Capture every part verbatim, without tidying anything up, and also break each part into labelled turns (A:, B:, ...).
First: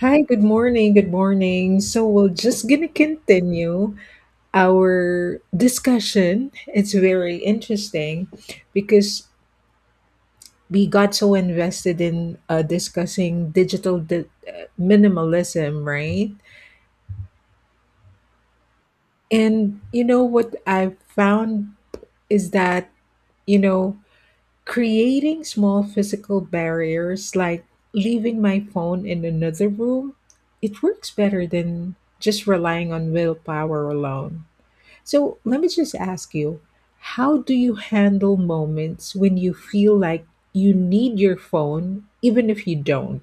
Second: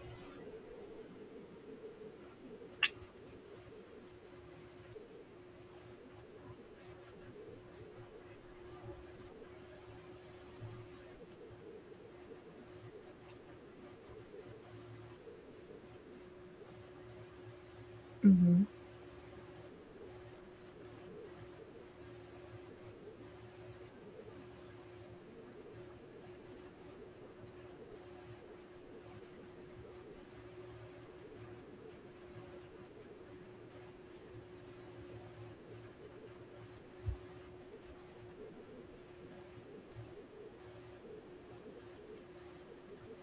A: Hi, good morning. Good morning. So we're just gonna continue our discussion. It's very interesting because we got so invested in uh, discussing digital di- uh, minimalism, right?
B: Mhm.
A: And you know what I found is that you know creating small physical barriers like leaving my phone in another room, it works better than just relying on willpower alone. So let me just ask you, how do you handle moments when you feel like you need your phone, even if you don't?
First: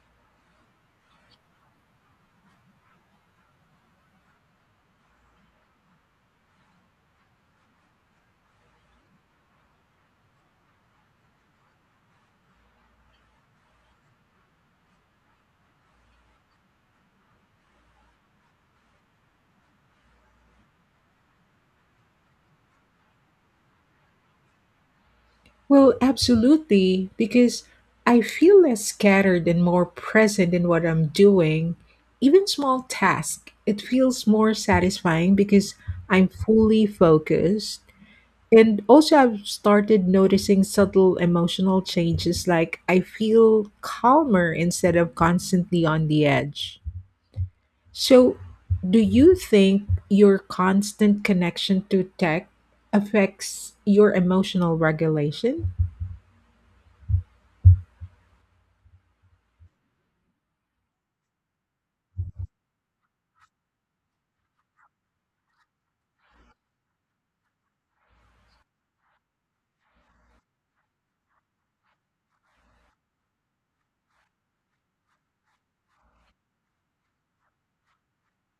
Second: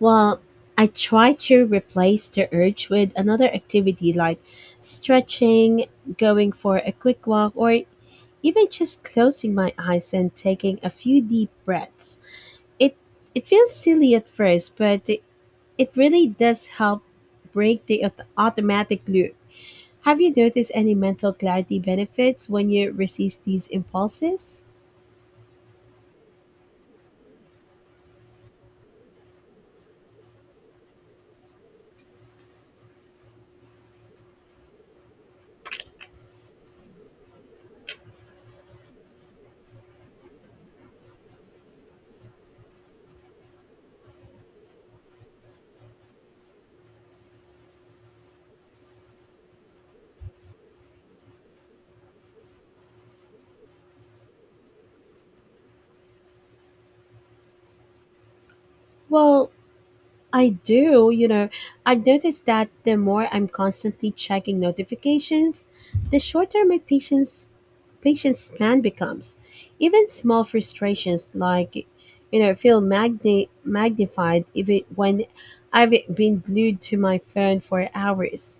B: Well, I try to replace the urge with another activity like stretching, going for a quick walk, or even just closing my eyes and taking a few deep breaths. It it feels silly at first, but it, it really does help break the aut- automatic loop. Have you noticed any mental clarity benefits when you resist these impulses?
A: Well, absolutely, because I feel less scattered and more present in what I'm doing. Even small tasks, it feels more satisfying because I'm fully focused. And also, I've started noticing subtle emotional changes, like I feel calmer instead of constantly on the edge. So, do you think your constant connection to tech affects your emotional regulation?
B: Well, I do, you know, I've noticed that the more I'm constantly checking notifications, the shorter my patience patience span becomes. Even small frustrations like you know feel magni- magnified even when I've been glued to my phone for hours.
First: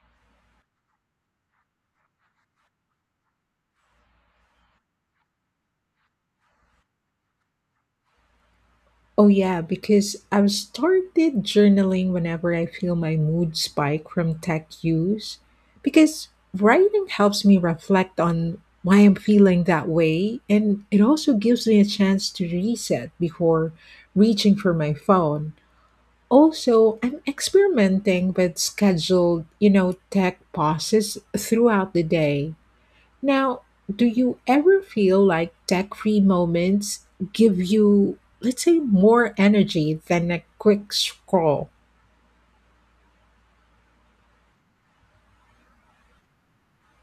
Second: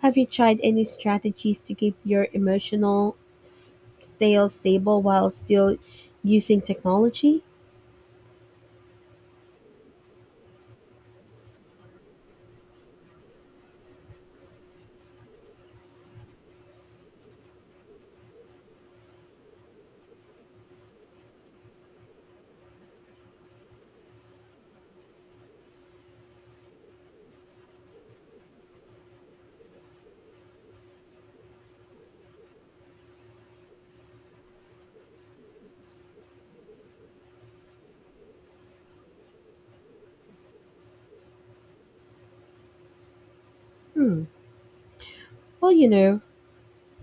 B: Have you tried any strategies to keep your emotional s- stale stable while still using technology?
A: Oh, yeah, because I've started journaling whenever I feel my mood spike from tech use. Because writing helps me reflect on why I'm feeling that way, and it also gives me a chance to reset before reaching for my phone. Also, I'm experimenting with scheduled, you know, tech pauses throughout the day now. Do you ever feel like tech free moments give you, let's say, more energy than a quick scroll?
B: Hmm. Well, you know,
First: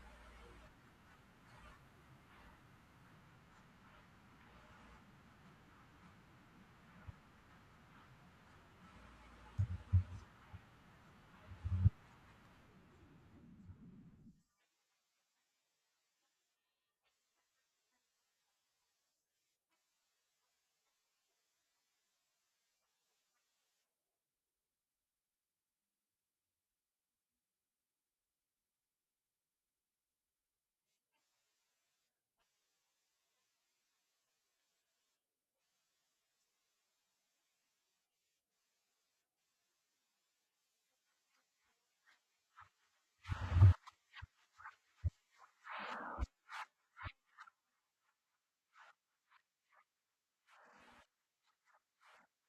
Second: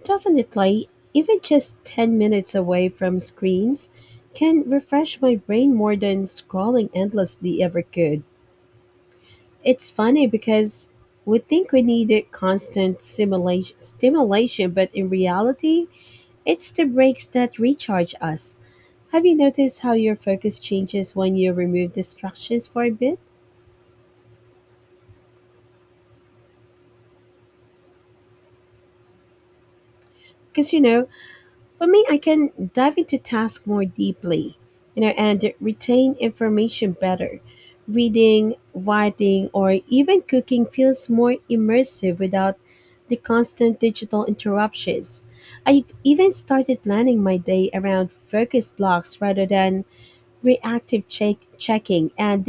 B: definitely, even just ten minutes away from screens can refresh my brain more than scrolling endlessly ever could. It's funny because we think we needed constant simulation, stimulation, but in reality, it's the breaks that recharge us. Have you noticed how your focus changes when you remove distractions for a bit? Because you know, for me, I can dive into tasks more deeply, you know, and retain information better. Reading, writing, or even cooking feels more immersive without the constant digital interruptions. I've even started planning my day around focus blocks rather than reactive check- checking, and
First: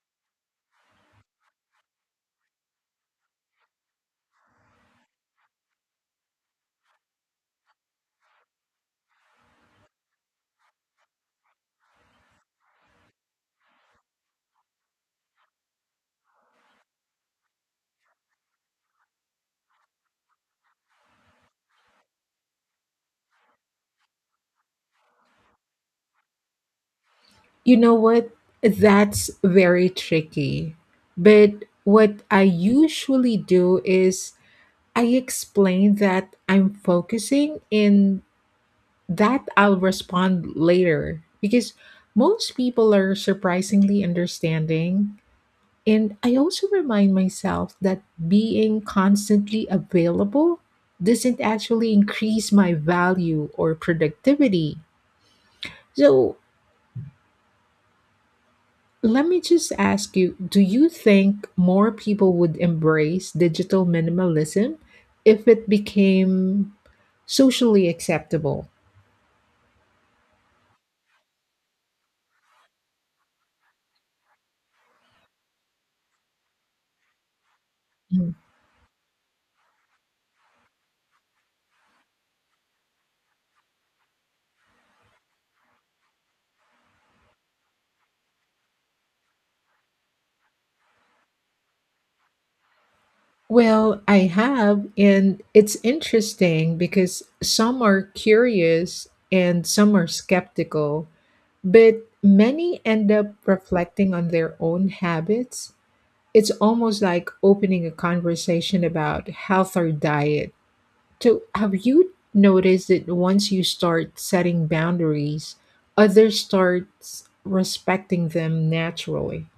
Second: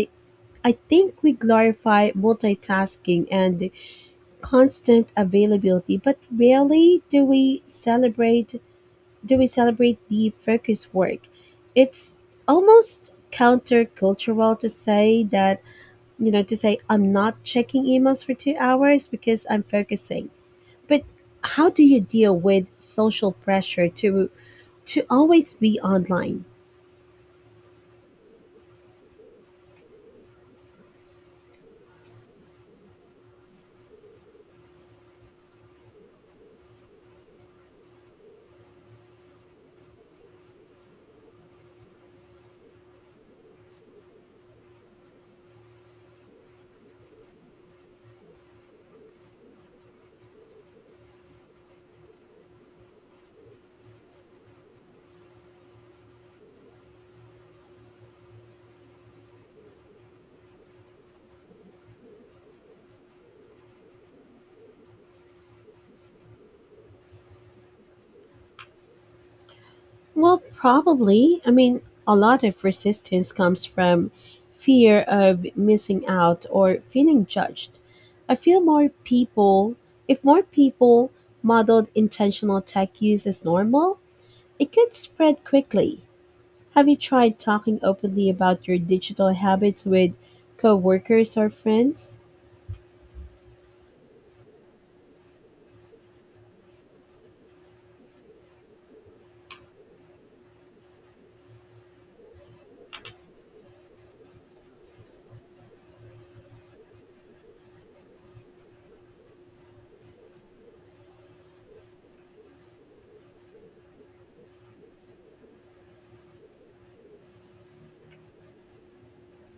B: I think we glorify multitasking and constant availability, but rarely do we celebrate do we celebrate the focus work? It's almost countercultural to say that, you know, to say I'm not checking emails for two hours because I'm focusing. But how do you deal with social pressure to to always be online?
A: You know what? That's very tricky. But what I usually do is I explain that I'm focusing and that I'll respond later, because most people are surprisingly understanding. And I also remind myself that being constantly available doesn't actually increase my value or productivity. So, let me just ask you, do you think more people would embrace digital minimalism if it became socially acceptable?
B: Well, probably. I mean, a lot of resistance comes from fear of missing out or feeling judged.
A: Mm.
B: I feel more people, if more people modeled intentional tech use as normal, it could spread quickly. Have you tried talking openly about your digital habits with coworkers or friends?
A: Well, I have, and it's interesting because some are curious and some are skeptical, but many end up reflecting on their own habits. It's almost like opening a conversation about health or diet. So, have you noticed that once you start setting boundaries, others start respecting them naturally?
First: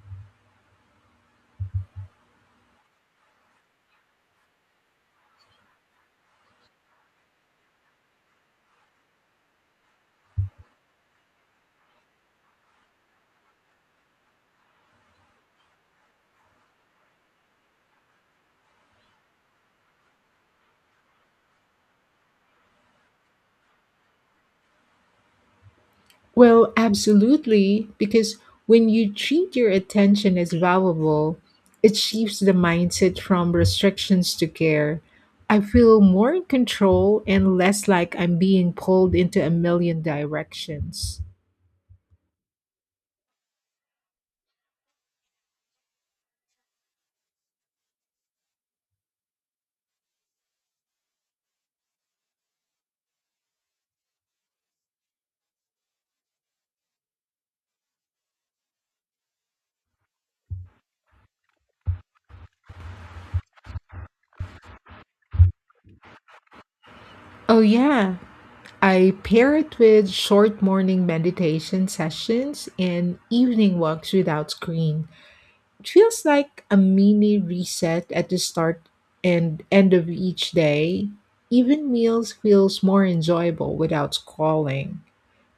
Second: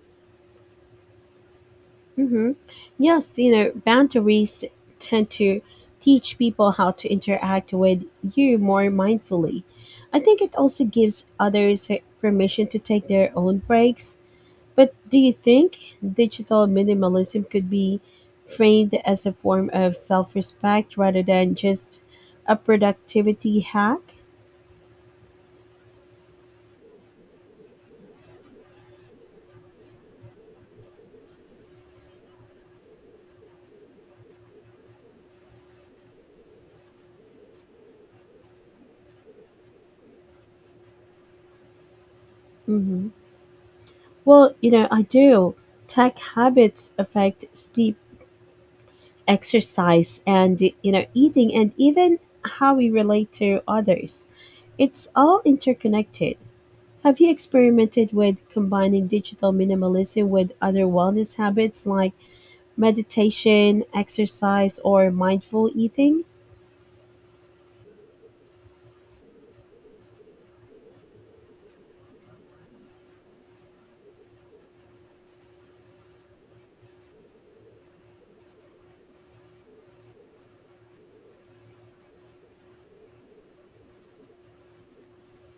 B: hmm Yes, you know, boundaries tend to teach people how to interact with you more mindfully. I think it also gives others permission to take their own breaks. But do you think digital minimalism could be framed as a form of self respect rather than just a productivity hack?
A: Well, absolutely, because when you treat your attention as valuable, it shifts the mindset from restrictions to care. I feel more in control and less like I'm being pulled into a million directions.
B: hmm Well, you know, I do. Tech habits affect sleep, exercise, and, you know, eating, and even how we relate to others. It's all interconnected. Have you experimented with combining digital minimalism with other wellness habits like meditation, exercise, or mindful eating?
A: Oh, yeah. I pair it with short morning meditation sessions and evening walks without screens. It feels like a mini reset at the start and end of each day. Even meals feels more enjoyable without scrolling.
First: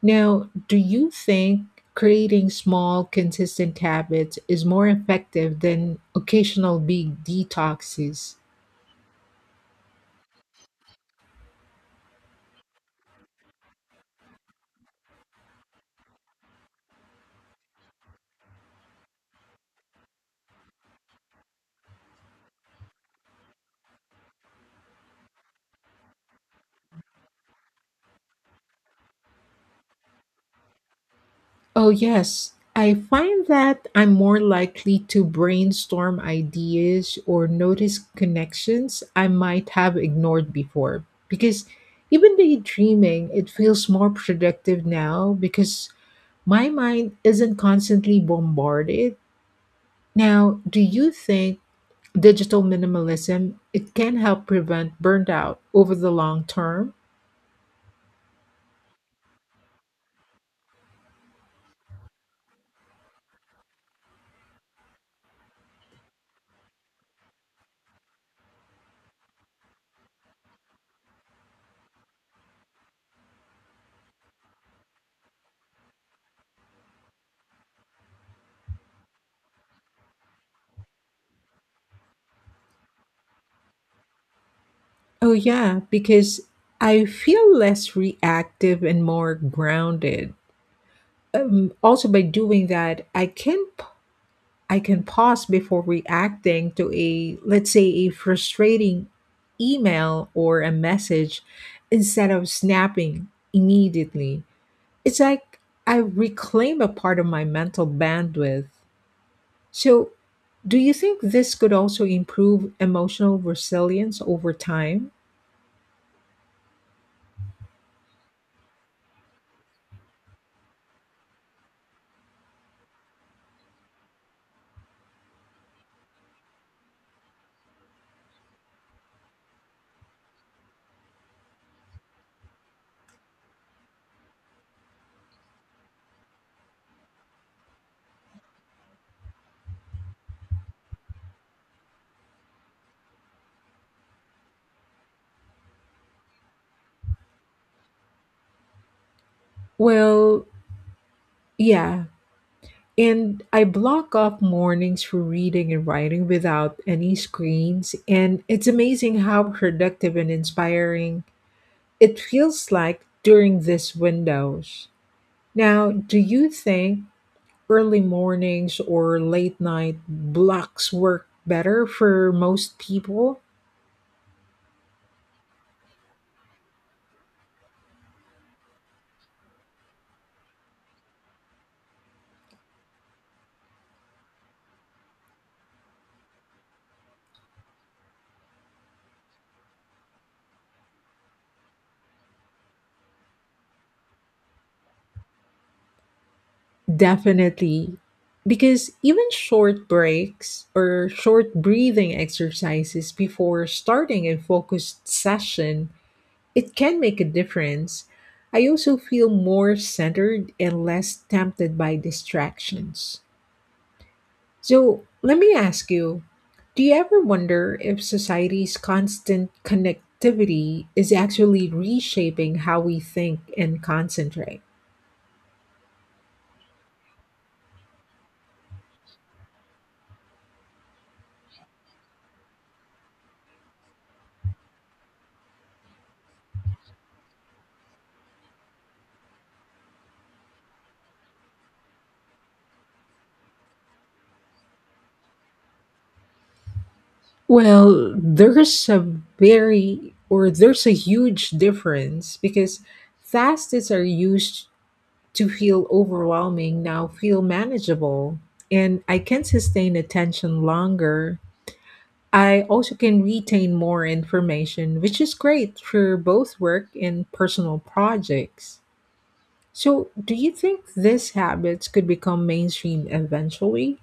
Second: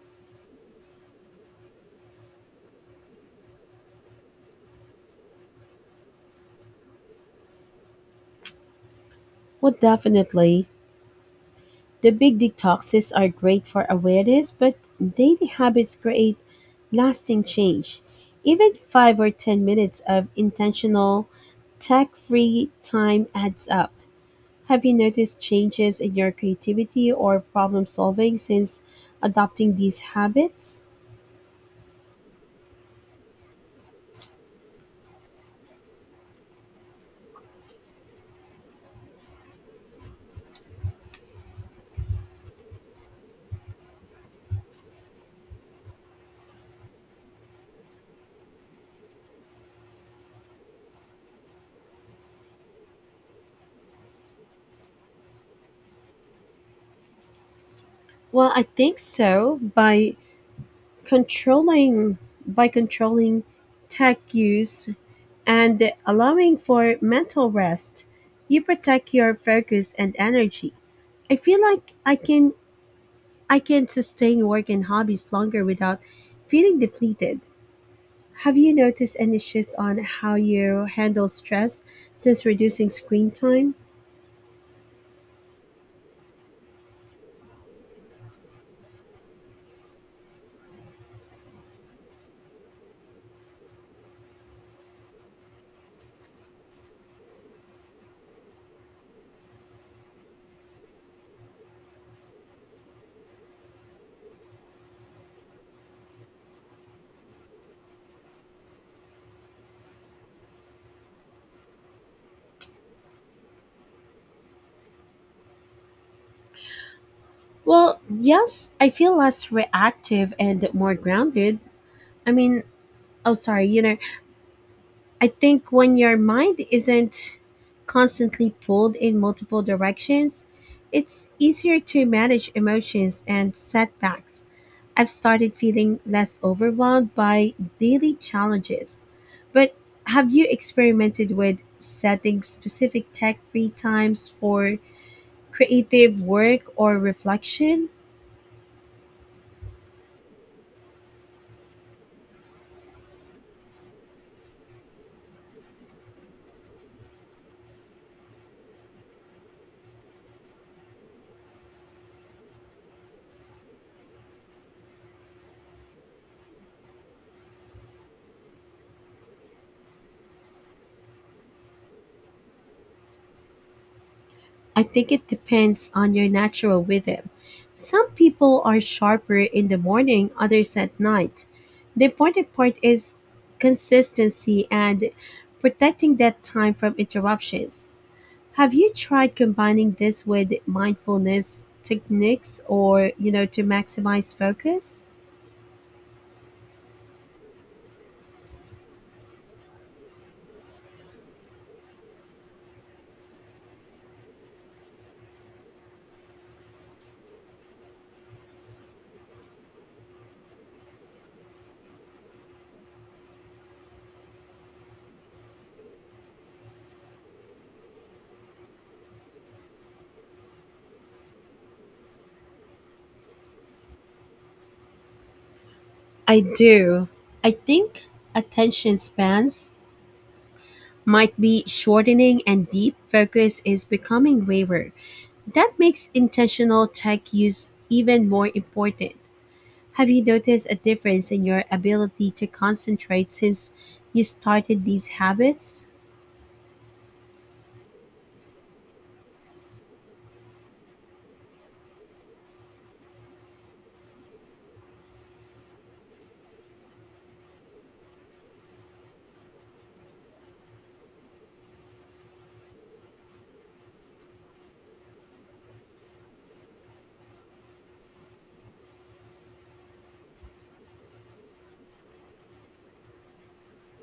A: Now, do you think creating small, consistent habits is more effective than occasional big detoxes?
B: Well, definitely. The big detoxes are great for awareness, but daily habits create lasting change. Even five or ten minutes of intentional tech free time adds up. Have you noticed changes in your creativity or problem solving since adopting these habits?
A: Oh, yes. I find that I'm more likely to brainstorm ideas or notice connections I might have ignored before. Because even daydreaming, it feels more productive now because my mind isn't constantly bombarded. Now, do you think digital minimalism it can help prevent burnout over the long term?
B: Well, I think so. By controlling by controlling tech use, and allowing for mental rest. You protect your focus and energy. I feel like I can I can sustain work and hobbies longer without feeling depleted. Have you noticed any shifts on how you handle stress since reducing screen time?
A: Oh yeah, because I feel less reactive and more grounded. Um, also, by doing that I can p- I can pause before reacting to, a let's say a frustrating email or a message, instead of snapping immediately. It's like I reclaim a part of my mental bandwidth. So, do you think this could also improve emotional resilience over time?
B: Well, yes, I feel less reactive and more grounded. I mean, oh sorry, you know, I think when your mind isn't constantly pulled in multiple directions, it's easier to manage emotions and setbacks. I've started feeling less overwhelmed by daily challenges. But have you experimented with setting specific tech free times for creative work or reflection?
A: Well, yeah. And I block off mornings for reading and writing without any screens. And it's amazing how productive and inspiring it feels like during these windows. Now, do you think early mornings or late night blocks work better for most people?
B: I think it depends on your natural rhythm. Some people are sharper in the morning, others at night. The important part is consistency and protecting that time from interruptions. Have you tried combining this with mindfulness techniques or, you know, to maximize focus?
A: Definitely. Because even short breaks or short breathing exercises before starting a focused session, it can make a difference. I also feel more centered and less tempted by distractions. So, let me ask you, do you ever wonder if society's constant connectivity is actually reshaping how we think and concentrate?
B: I do. I think attention spans might be shortening and deep focus is becoming rarer. That makes intentional tech use even more important. Have you noticed a difference in your ability to concentrate since you started these habits?
A: Well, there's a very, or there's a huge difference, because fast is are used to feel overwhelming now feel manageable, and I can sustain attention longer. I also can retain more information, which is great for both work and personal projects. So, do you think these habits could become mainstream eventually?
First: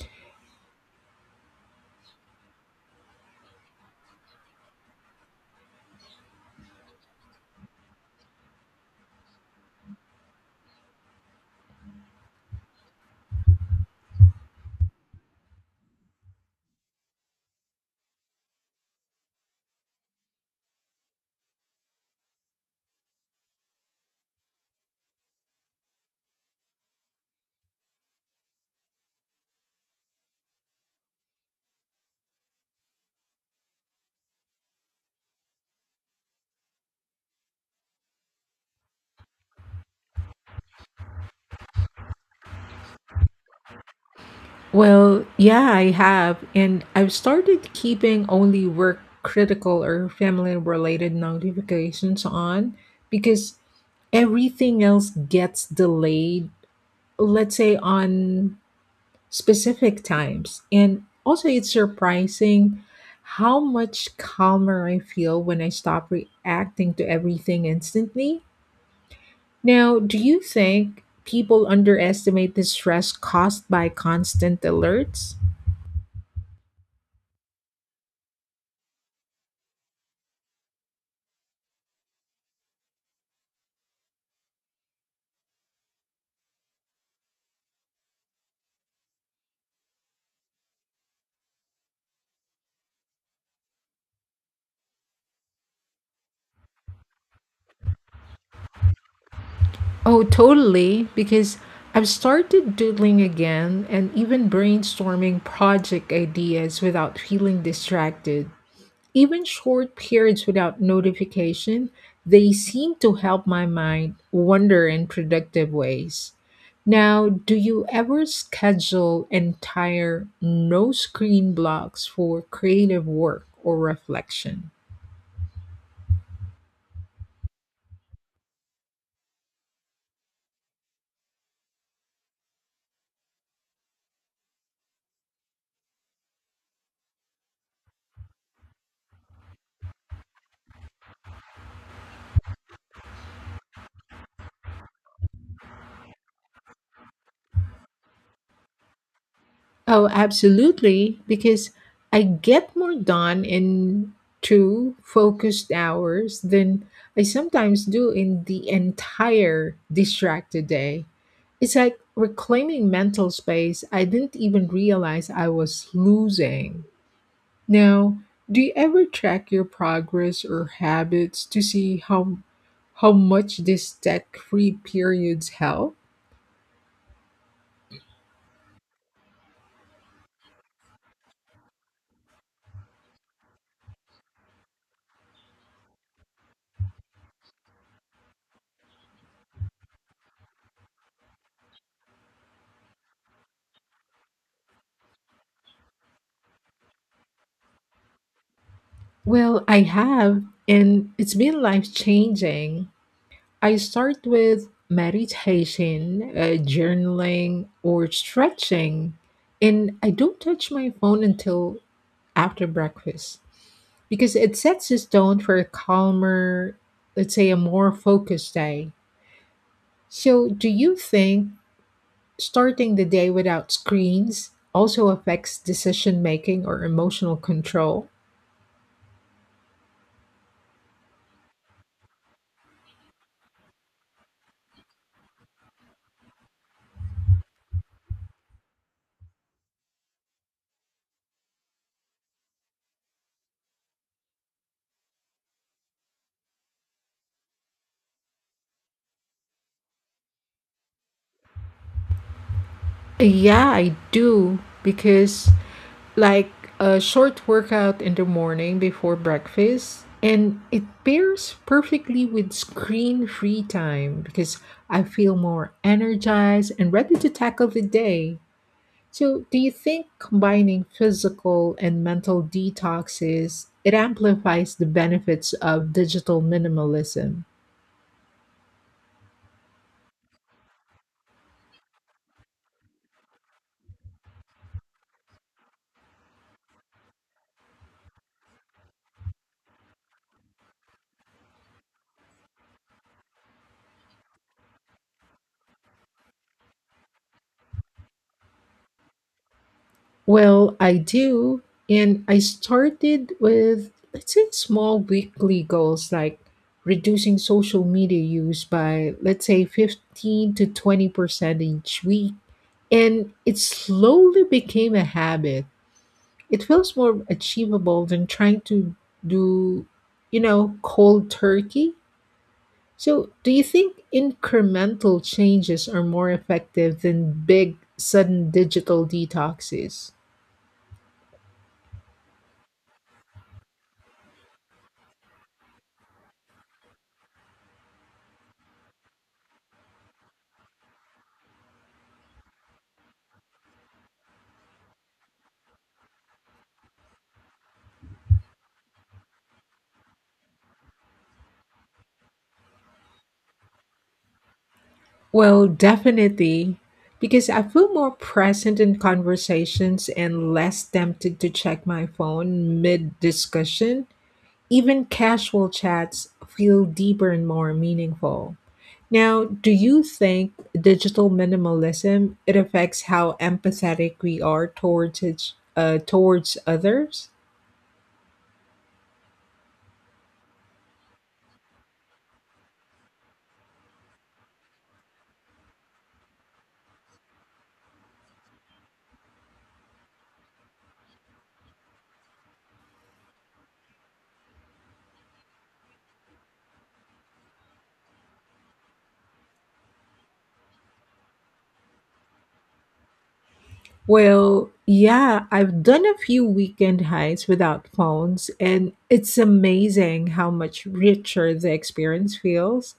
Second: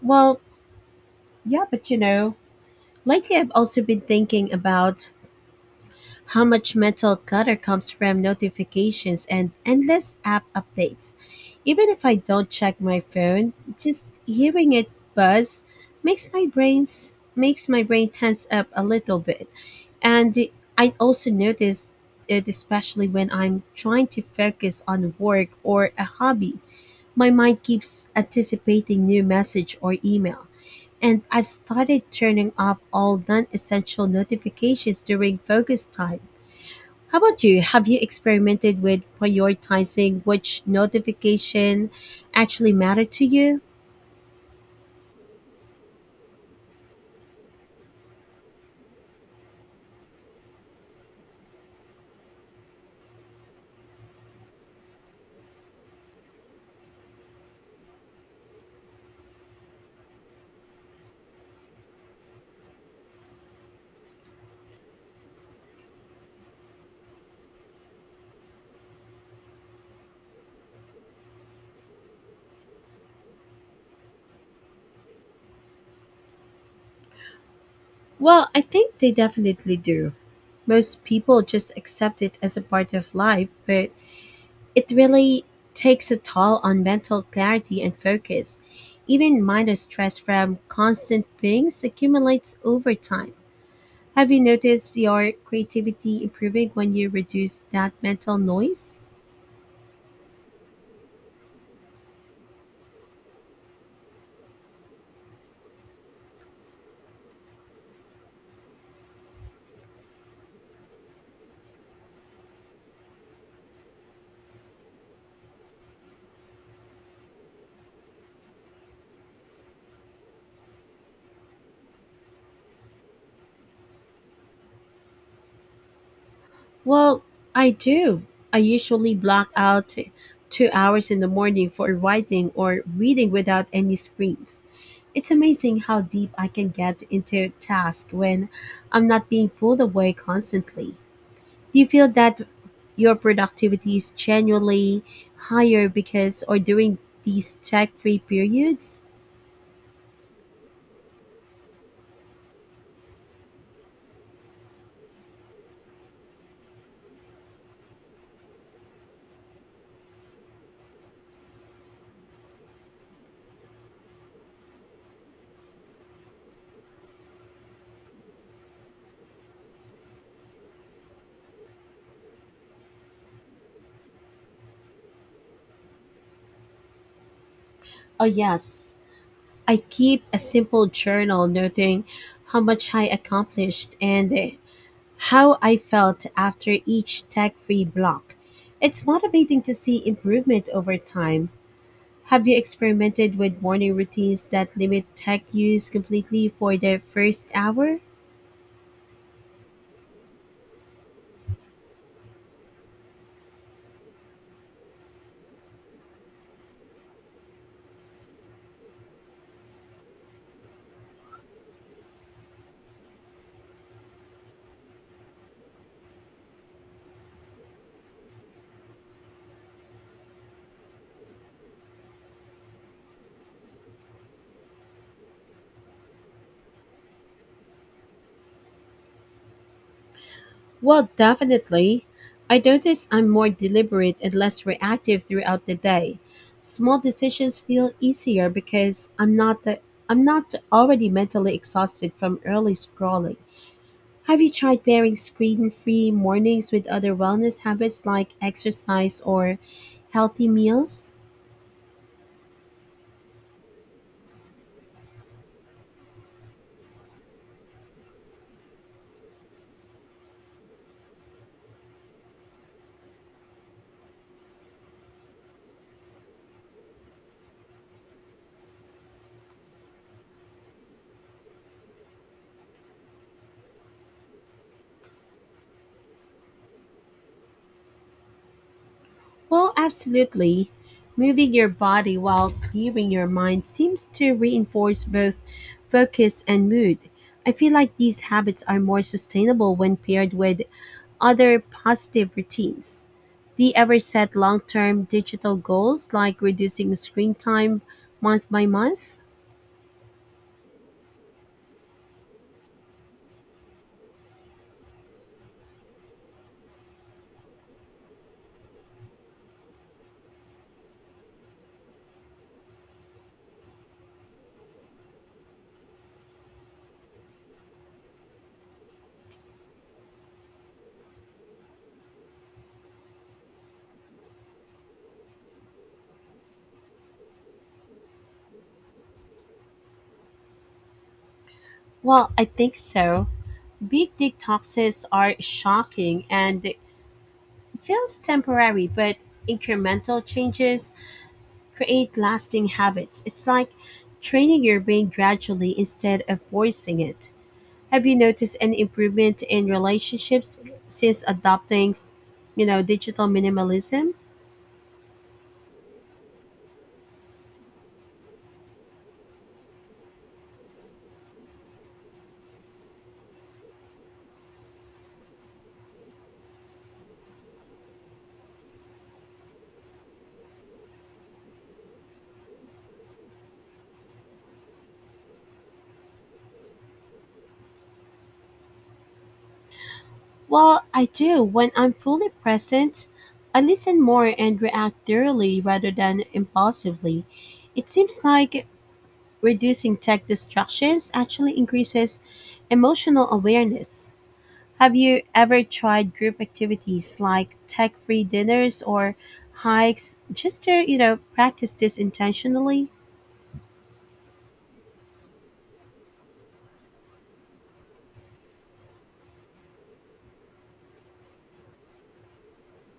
B: Well, yeah, but you know, lately I've also been thinking about how much mental clutter comes from notifications and endless app updates. Even if I don't check my phone, just hearing it buzz makes my brains makes my brain tense up a little bit. And I also notice it especially when I'm trying to focus on work or a hobby. My mind keeps anticipating new message or email. And I've started turning off all non essential notifications during focus time. How about you? Have you experimented with prioritizing which notification actually matter to you?
A: Well, yeah, I have. And I've started keeping only work critical or family related notifications on, because everything else gets delayed, let's say, on specific times. And also it's surprising how much calmer I feel when I stop reacting to everything instantly. Now, do you think people underestimate the stress caused by constant alerts?
B: Well, I think they definitely do. Most people just accept it as a part of life, but it really takes a toll on mental clarity and focus. Even minor stress from constant pings accumulates over time. Have you noticed your creativity improving when you reduce that mental noise?
A: Oh, totally, because I've started doodling again and even brainstorming project ideas without feeling distracted. Even short periods without notification, they seem to help my mind wander in productive ways. Now, do you ever schedule entire no screen blocks for creative work or reflection?
B: Well, I do. I usually block out t- two hours in the morning for writing or reading without any screens. It's amazing how deep I can get into a task when I'm not being pulled away constantly. Do you feel that your productivity is genuinely higher because or during these tech-free periods?
A: Oh, absolutely, because I get more done in two focused hours than I sometimes do in the entire distracted day. It's like reclaiming mental space I didn't even realize I was losing. Now, do you ever track your progress or habits to see how how much these tech-free periods help?
B: Oh yes, I keep a simple journal noting how much I accomplished and eh, how I felt after each tech free block. It's motivating to see improvement over time. Have you experimented with morning routines that limit tech use completely for the first hour?
A: Well, I have, and it's been life-changing. I start with meditation, uh, journaling, or stretching, and I don't touch my phone until after breakfast, because it sets the tone for a calmer, let's say, a more focused day. So, do you think starting the day without screens also affects decision making or emotional control?
B: Well, definitely. I notice I'm more deliberate and less reactive throughout the day. Small decisions feel easier because I'm not the, I'm not already mentally exhausted from early scrolling. Have you tried pairing screen free mornings with other wellness habits like exercise or healthy meals?
A: Yeah, I do, because like a short workout in the morning before breakfast and it pairs perfectly with screen free time, because I feel more energized and ready to tackle the day. So, do you think combining physical and mental detoxes it amplifies the benefits of digital minimalism?
B: Well, absolutely. Moving your body while clearing your mind seems to reinforce both focus and mood. I feel like these habits are more sustainable when paired with other positive routines. Do you ever set long term digital goals like reducing screen time month by month?
A: Well, I do, and I started with, let's say, small weekly goals like reducing social media use by, let's say, fifteen to twenty percent each week, and it slowly became a habit. It feels more achievable than trying to do, you know, cold turkey. So, do you think incremental changes are more effective than big, sudden digital detoxes?
B: Well, I think so. Big detoxes are shocking and feels temporary, but incremental changes create lasting habits. It's like training your brain gradually instead of forcing it. Have you noticed an improvement in relationships since adopting, you know, digital minimalism?
A: Well, definitely, because I feel more present in conversations and less tempted to check my phone mid discussion. Even casual chats feel deeper and more meaningful. Now, do you think digital minimalism it affects how empathetic we are towards each, uh, towards others?
B: Well, I do. When I'm fully present, I listen more and react thoroughly rather than impulsively. It seems like reducing tech distractions actually increases emotional awareness. Have you ever tried group activities like tech-free dinners or hikes just to, you know, practice this intentionally?
A: Well, yeah, I've done a few weekend hikes without phones, and it's amazing how much richer the experience feels.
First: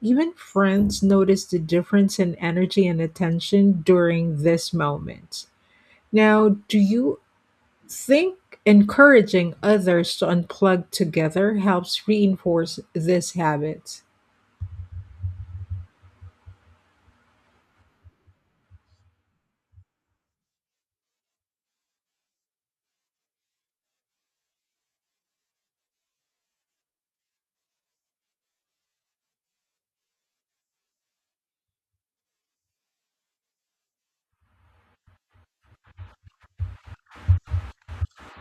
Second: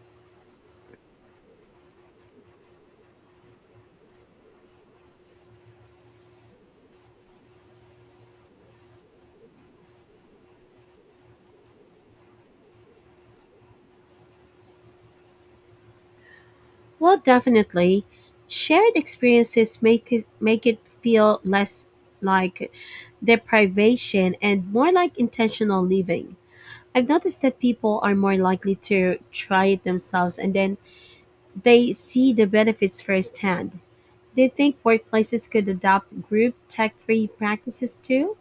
A: Even friends notice the difference in energy and attention during this moment. Now, do you think encouraging others to unplug together helps reinforce this habit?
B: Well, definitely. Shared experiences make it, make it feel less like deprivation and more like intentional living. I've noticed that people are more likely to try it themselves and then they see the benefits firsthand. Do you think workplaces could adopt group tech free practices too?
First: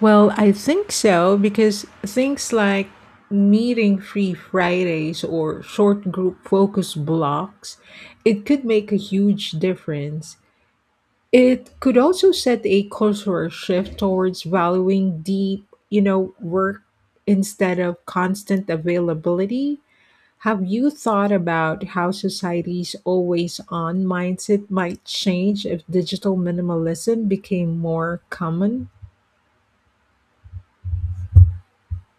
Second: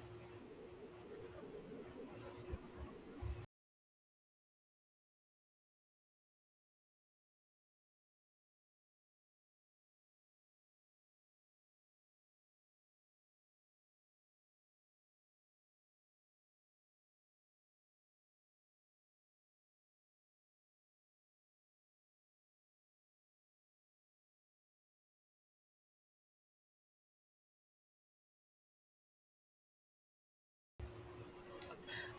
A: Well, I think so, because things like meeting free Fridays or short group focus blocks, it could make a huge difference. It could also set a cultural shift towards valuing deep, you know, work instead of constant availability. Have you thought about how society's always on mindset might change if digital minimalism became more common?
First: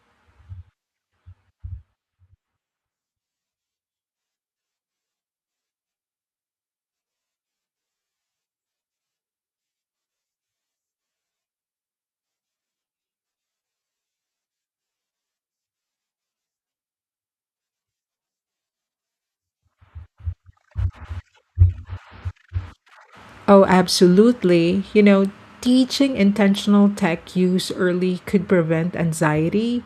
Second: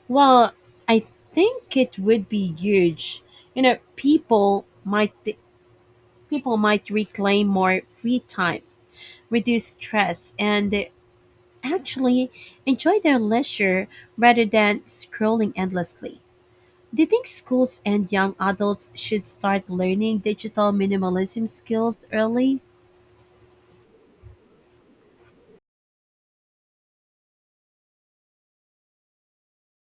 B: Well, I think it would be huge. You know, people might be, people might reclaim more free time, reduce stress, and actually enjoy their leisure rather than scrolling endlessly. Do you think schools and young adults should start learning digital minimalism skills early?
A: Oh, absolutely. You know, teaching intentional tech use early could prevent anxiety,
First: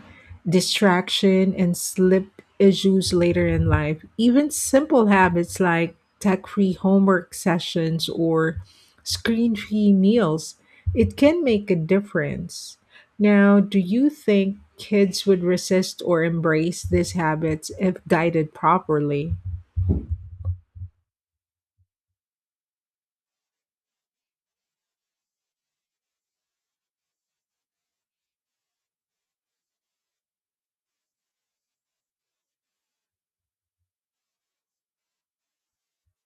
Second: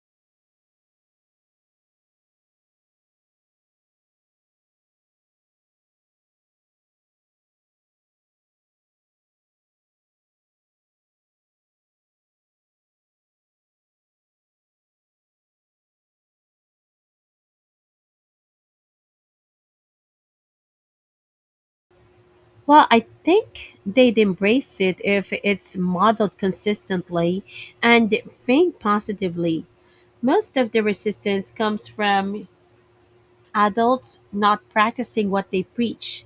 A: distraction, and sleep issues later in life. Even simple habits like tech free homework sessions or screen free meals, it can make a difference. Now, do you think kids would resist or embrace these habits if guided properly?
B: Well, I think they'd embrace it if it's modeled consistently and framed positively. Most of the resistance comes from adults not practicing what they preach.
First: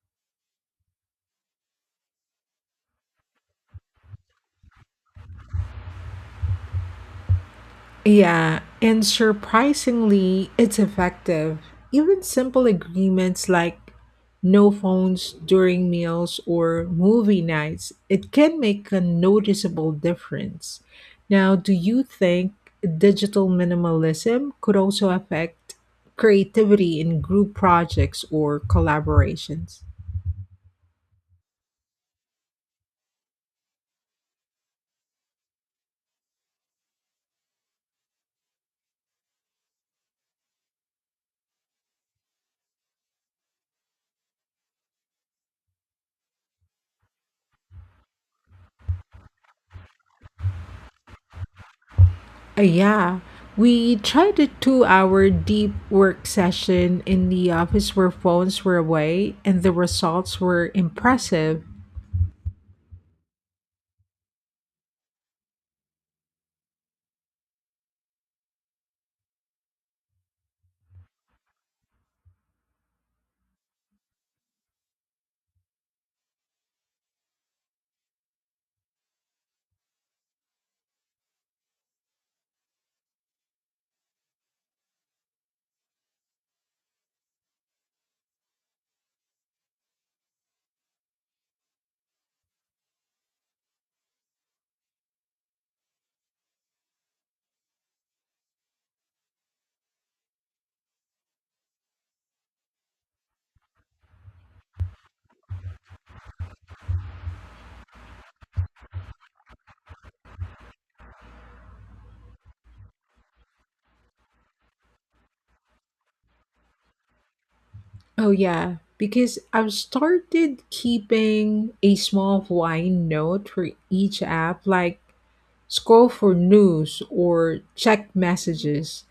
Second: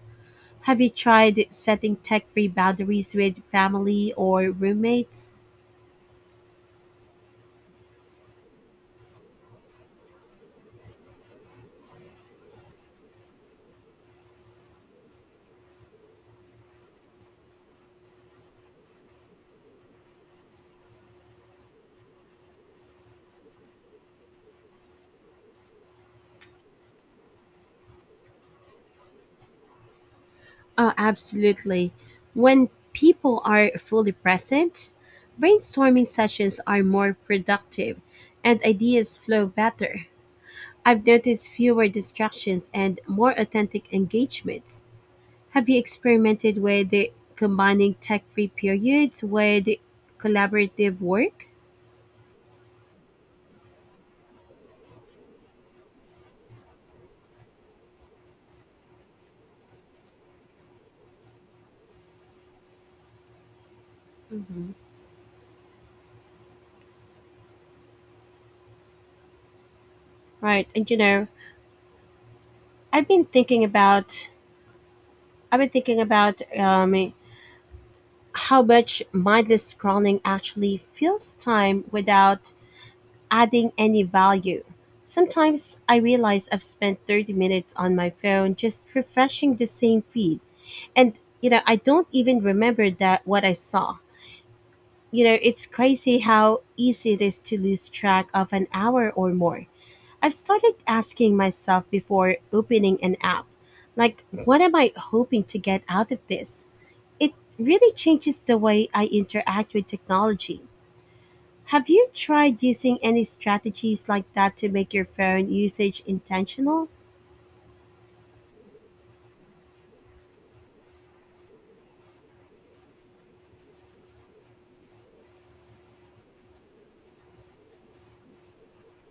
B: Have you tried setting tech free boundaries with family or roommates?
A: Yeah, and surprisingly, it's effective. Even simple agreements like no phones during meals or movie nights, it can make a noticeable difference. Now, do you think digital minimalism could also affect creativity in group projects or collaborations?
B: Oh, absolutely. When people are fully present, brainstorming sessions are more productive and ideas flow better. I've noticed fewer distractions and more authentic engagements. Have you experimented with the- combining tech free periods with collaborative work?
A: Uh, yeah, we tried a two hour deep work session in the office where phones were away, and the results were impressive.
B: hmm Right, and you know, I've been thinking about, I've been thinking about um, how much mindless scrolling actually fills time without adding any value. Sometimes I realize I've spent thirty minutes on my phone just refreshing the same feed. And, you know, I don't even remember that what I saw. You know, it's crazy how easy it is to lose track of an hour or more. I've started asking myself before opening an app, like, what am I hoping to get out of this? It really changes the way I interact with technology. Have you tried using any strategies like that to make your phone usage intentional?
A: Oh, yeah, because I've started keeping a small wine note for each app, like scroll for news or check messages.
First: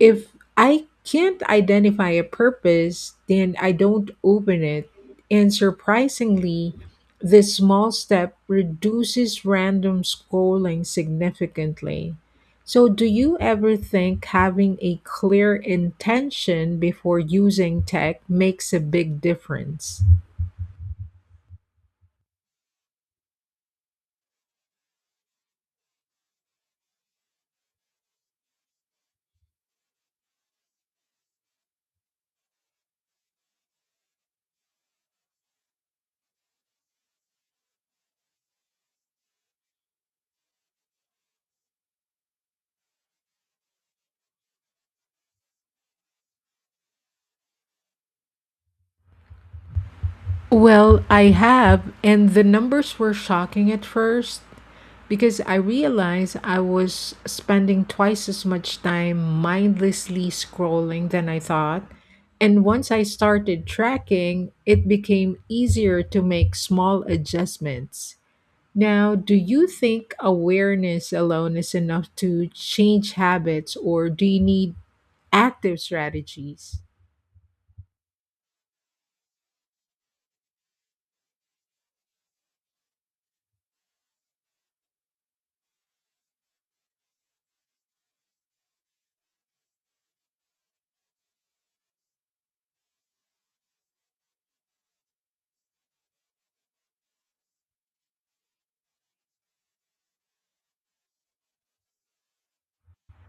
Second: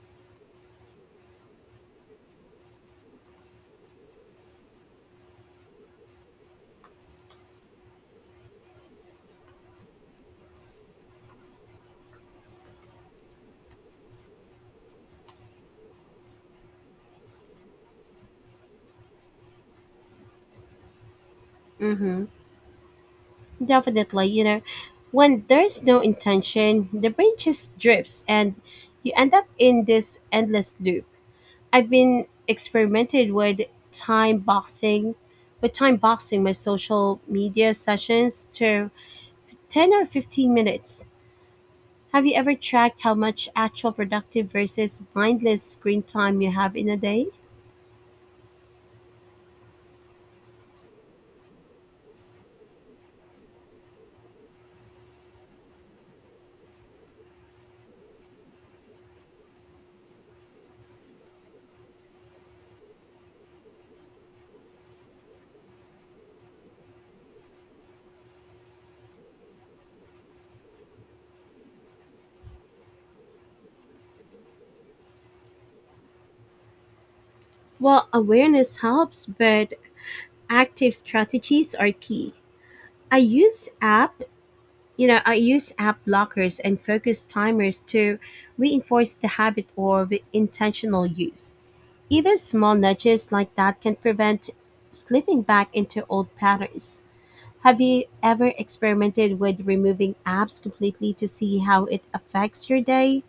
A: If I can't identify a purpose, then I don't open it. And surprisingly, this small step reduces random scrolling significantly. So, do you ever think having a clear intention before using tech makes a big difference?
B: Mm-hmm. Definitely. You know, when there's no intention, the brain just drifts and you end up in this endless loop. I've been experimented with time boxing with time boxing my social media sessions to ten or fifteen minutes. Have you ever tracked how much actual productive versus mindless screen time you have in a day?
A: Well, I have, and the numbers were shocking at first, because I realized I was spending twice as much time mindlessly scrolling than I thought. And once I started tracking, it became easier to make small adjustments. Now, do you think awareness alone is enough to change habits, or do you need active strategies?
B: Well, awareness helps, but active strategies are key. I use app, you know, I use app blockers and focus timers to reinforce the habit of intentional use. Even small nudges like that can prevent slipping back into old patterns. Have you ever experimented with removing apps completely to see how it affects your day?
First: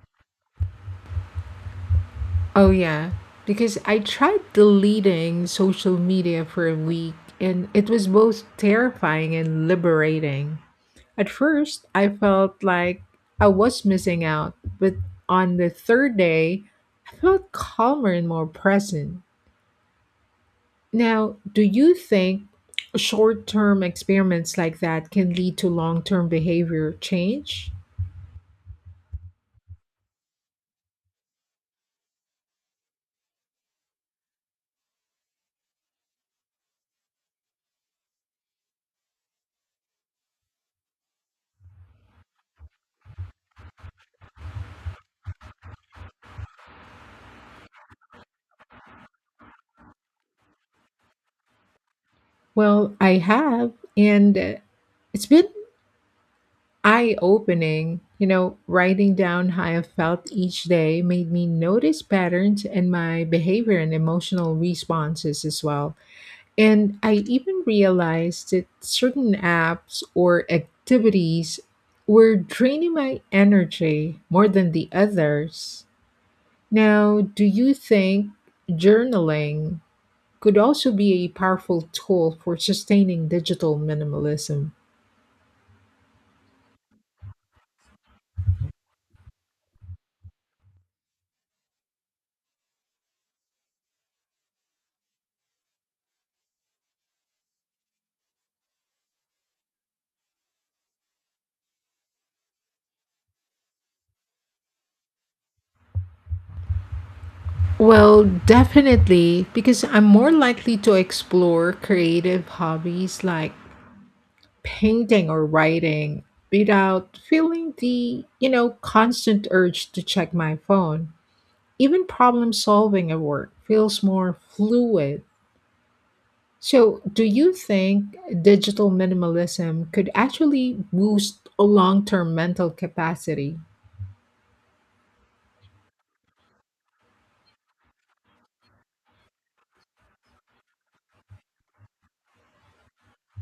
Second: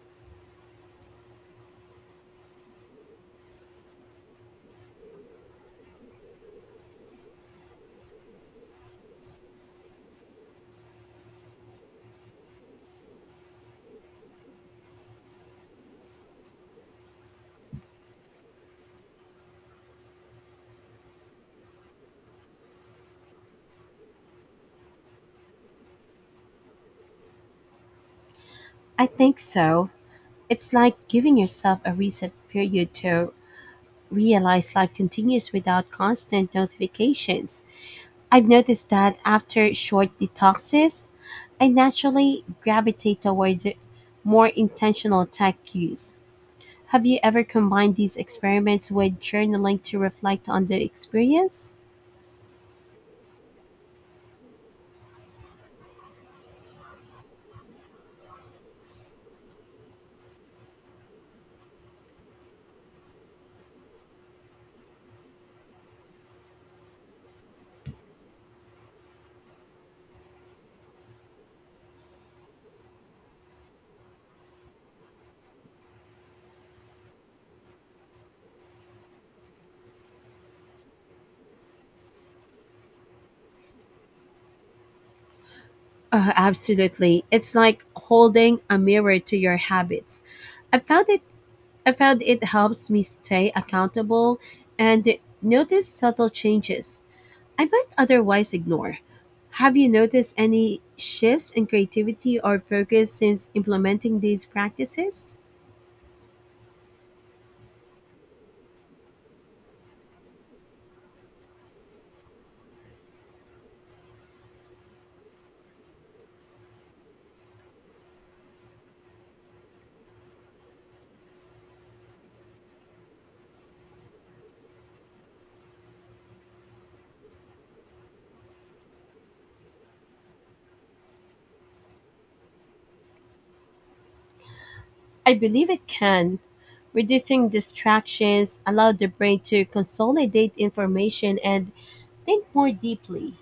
A: Oh, yeah. Because I tried deleting social media for a week and it was both terrifying and liberating. At first, I felt like I was missing out, but on the third day, I felt calmer and more present. Now, do you think short term experiments like that can lead to long term behavior change?
B: I think so. It's like giving yourself a reset period to realize life continues without constant notifications. I've noticed that after short detoxes, I naturally gravitate toward more intentional tech use. Have you ever combined these experiments with journaling to reflect on the experience?
A: Well, I have, and uh, it's been eye opening. You know, writing down how I felt each day made me notice patterns in my behavior and emotional responses as well. And I even realized that certain apps or activities were draining my energy more than the others. Now, do you think journaling could also be a powerful tool for sustaining digital minimalism?
B: Uh, absolutely. It's like holding a mirror to your habits. I found it I found it helps me stay accountable and notice subtle changes. I might otherwise ignore. Have you noticed any shifts in creativity or focus since implementing these practices?
A: Well, definitely, because I'm more likely to explore creative hobbies like painting or writing without feeling the, you know, constant urge to check my phone. Even problem solving at work feels more fluid. So, do you think digital minimalism could actually boost long term mental capacity?
B: I believe it can. Reducing distractions allow the brain to consolidate information and think more deeply.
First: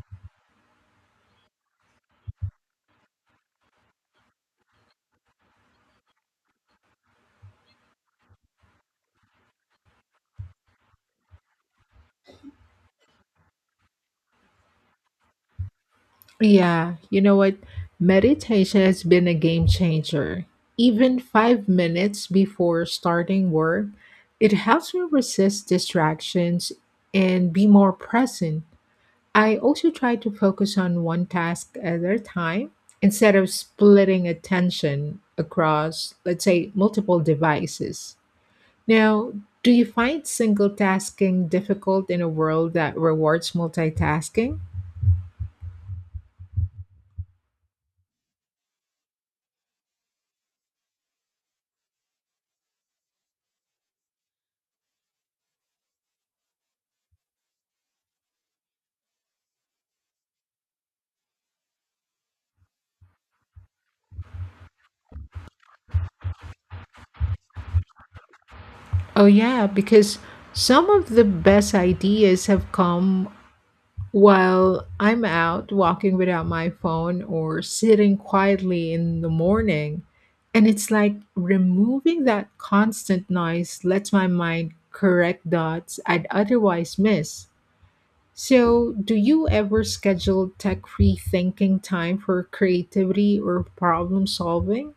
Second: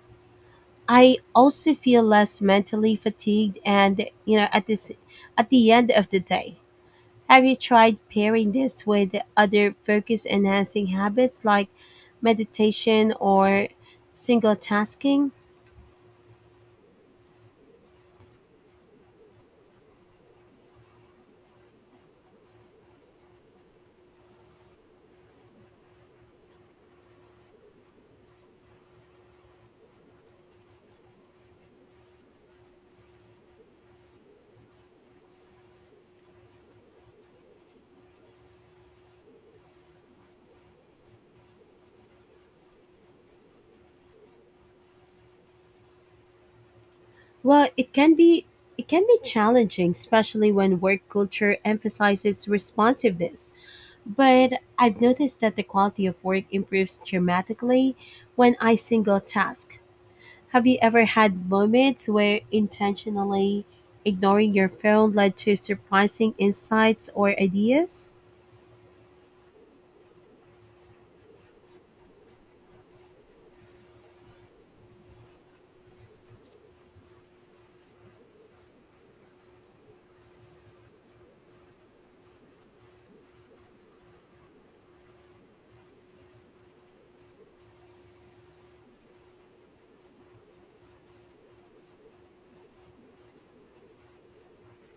B: I also feel less mentally fatigued and you know at this at the end of the day. Have you tried pairing this with other focus enhancing habits like meditation or single tasking?
A: Yeah, you know what? Meditation has been a game changer. Even five minutes before starting work, it helps me resist distractions and be more present. I also try to focus on one task at a time instead of splitting attention across, let's say, multiple devices. Now, do you find single tasking difficult in a world that rewards multitasking?
B: Well, it can be it can be challenging, especially when work culture emphasizes responsiveness. But I've noticed that the quality of work improves dramatically when I single task. Have you ever had moments where intentionally ignoring your phone led to surprising insights or ideas?
A: Oh, yeah, because some of the best ideas have come while I'm out walking without my phone or sitting quietly in the morning. And it's like removing that constant noise lets my mind correct dots I'd otherwise miss. So, do you ever schedule tech free thinking time for creativity or problem solving?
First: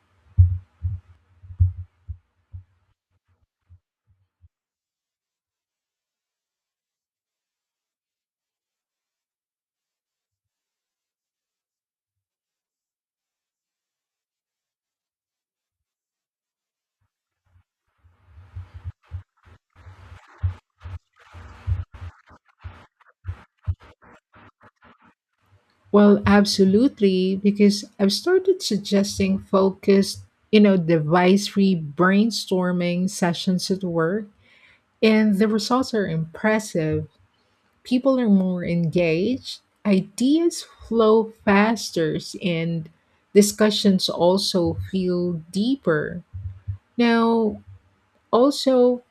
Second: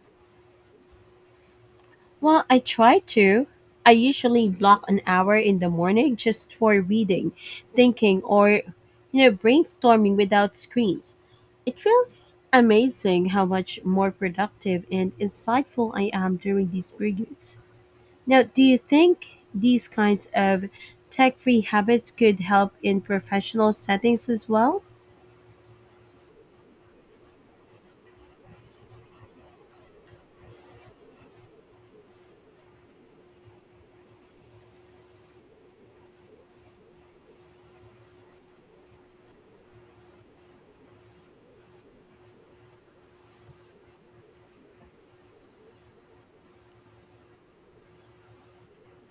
B: Well, I try to. I usually block an hour in the morning just for reading, thinking, or you know, brainstorming without screens. It feels amazing how much more productive and insightful I am during these periods. Now, do you think these kinds of tech-free habits could help in professional settings as well?
A: Well, absolutely, because I've started suggesting focused, you know, device free brainstorming sessions at work, and the results are impressive. People are more engaged, ideas flow faster, and discussions also feel deeper. Now, also,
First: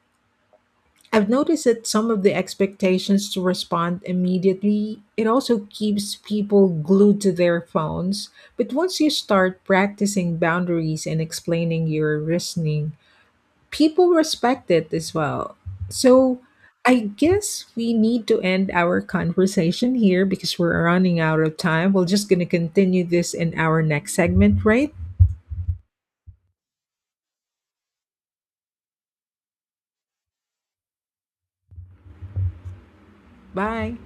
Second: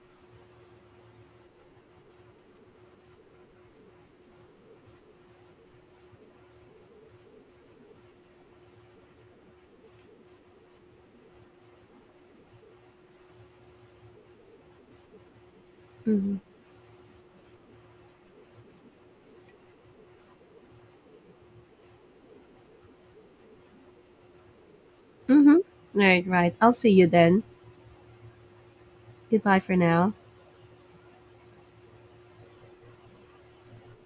A: I've noticed that some of the expectations to respond immediately, it also keeps people glued to their phones. But once you start practicing boundaries and explaining your reasoning, people respect it as well.
B: Mm-hmm.
A: So I guess we need to end our conversation here because we're running out of time. We're just going to continue this in our next segment, right?
B: Mm-hmm. Right, right. I'll see you then. Goodbye for now.
A: Bye.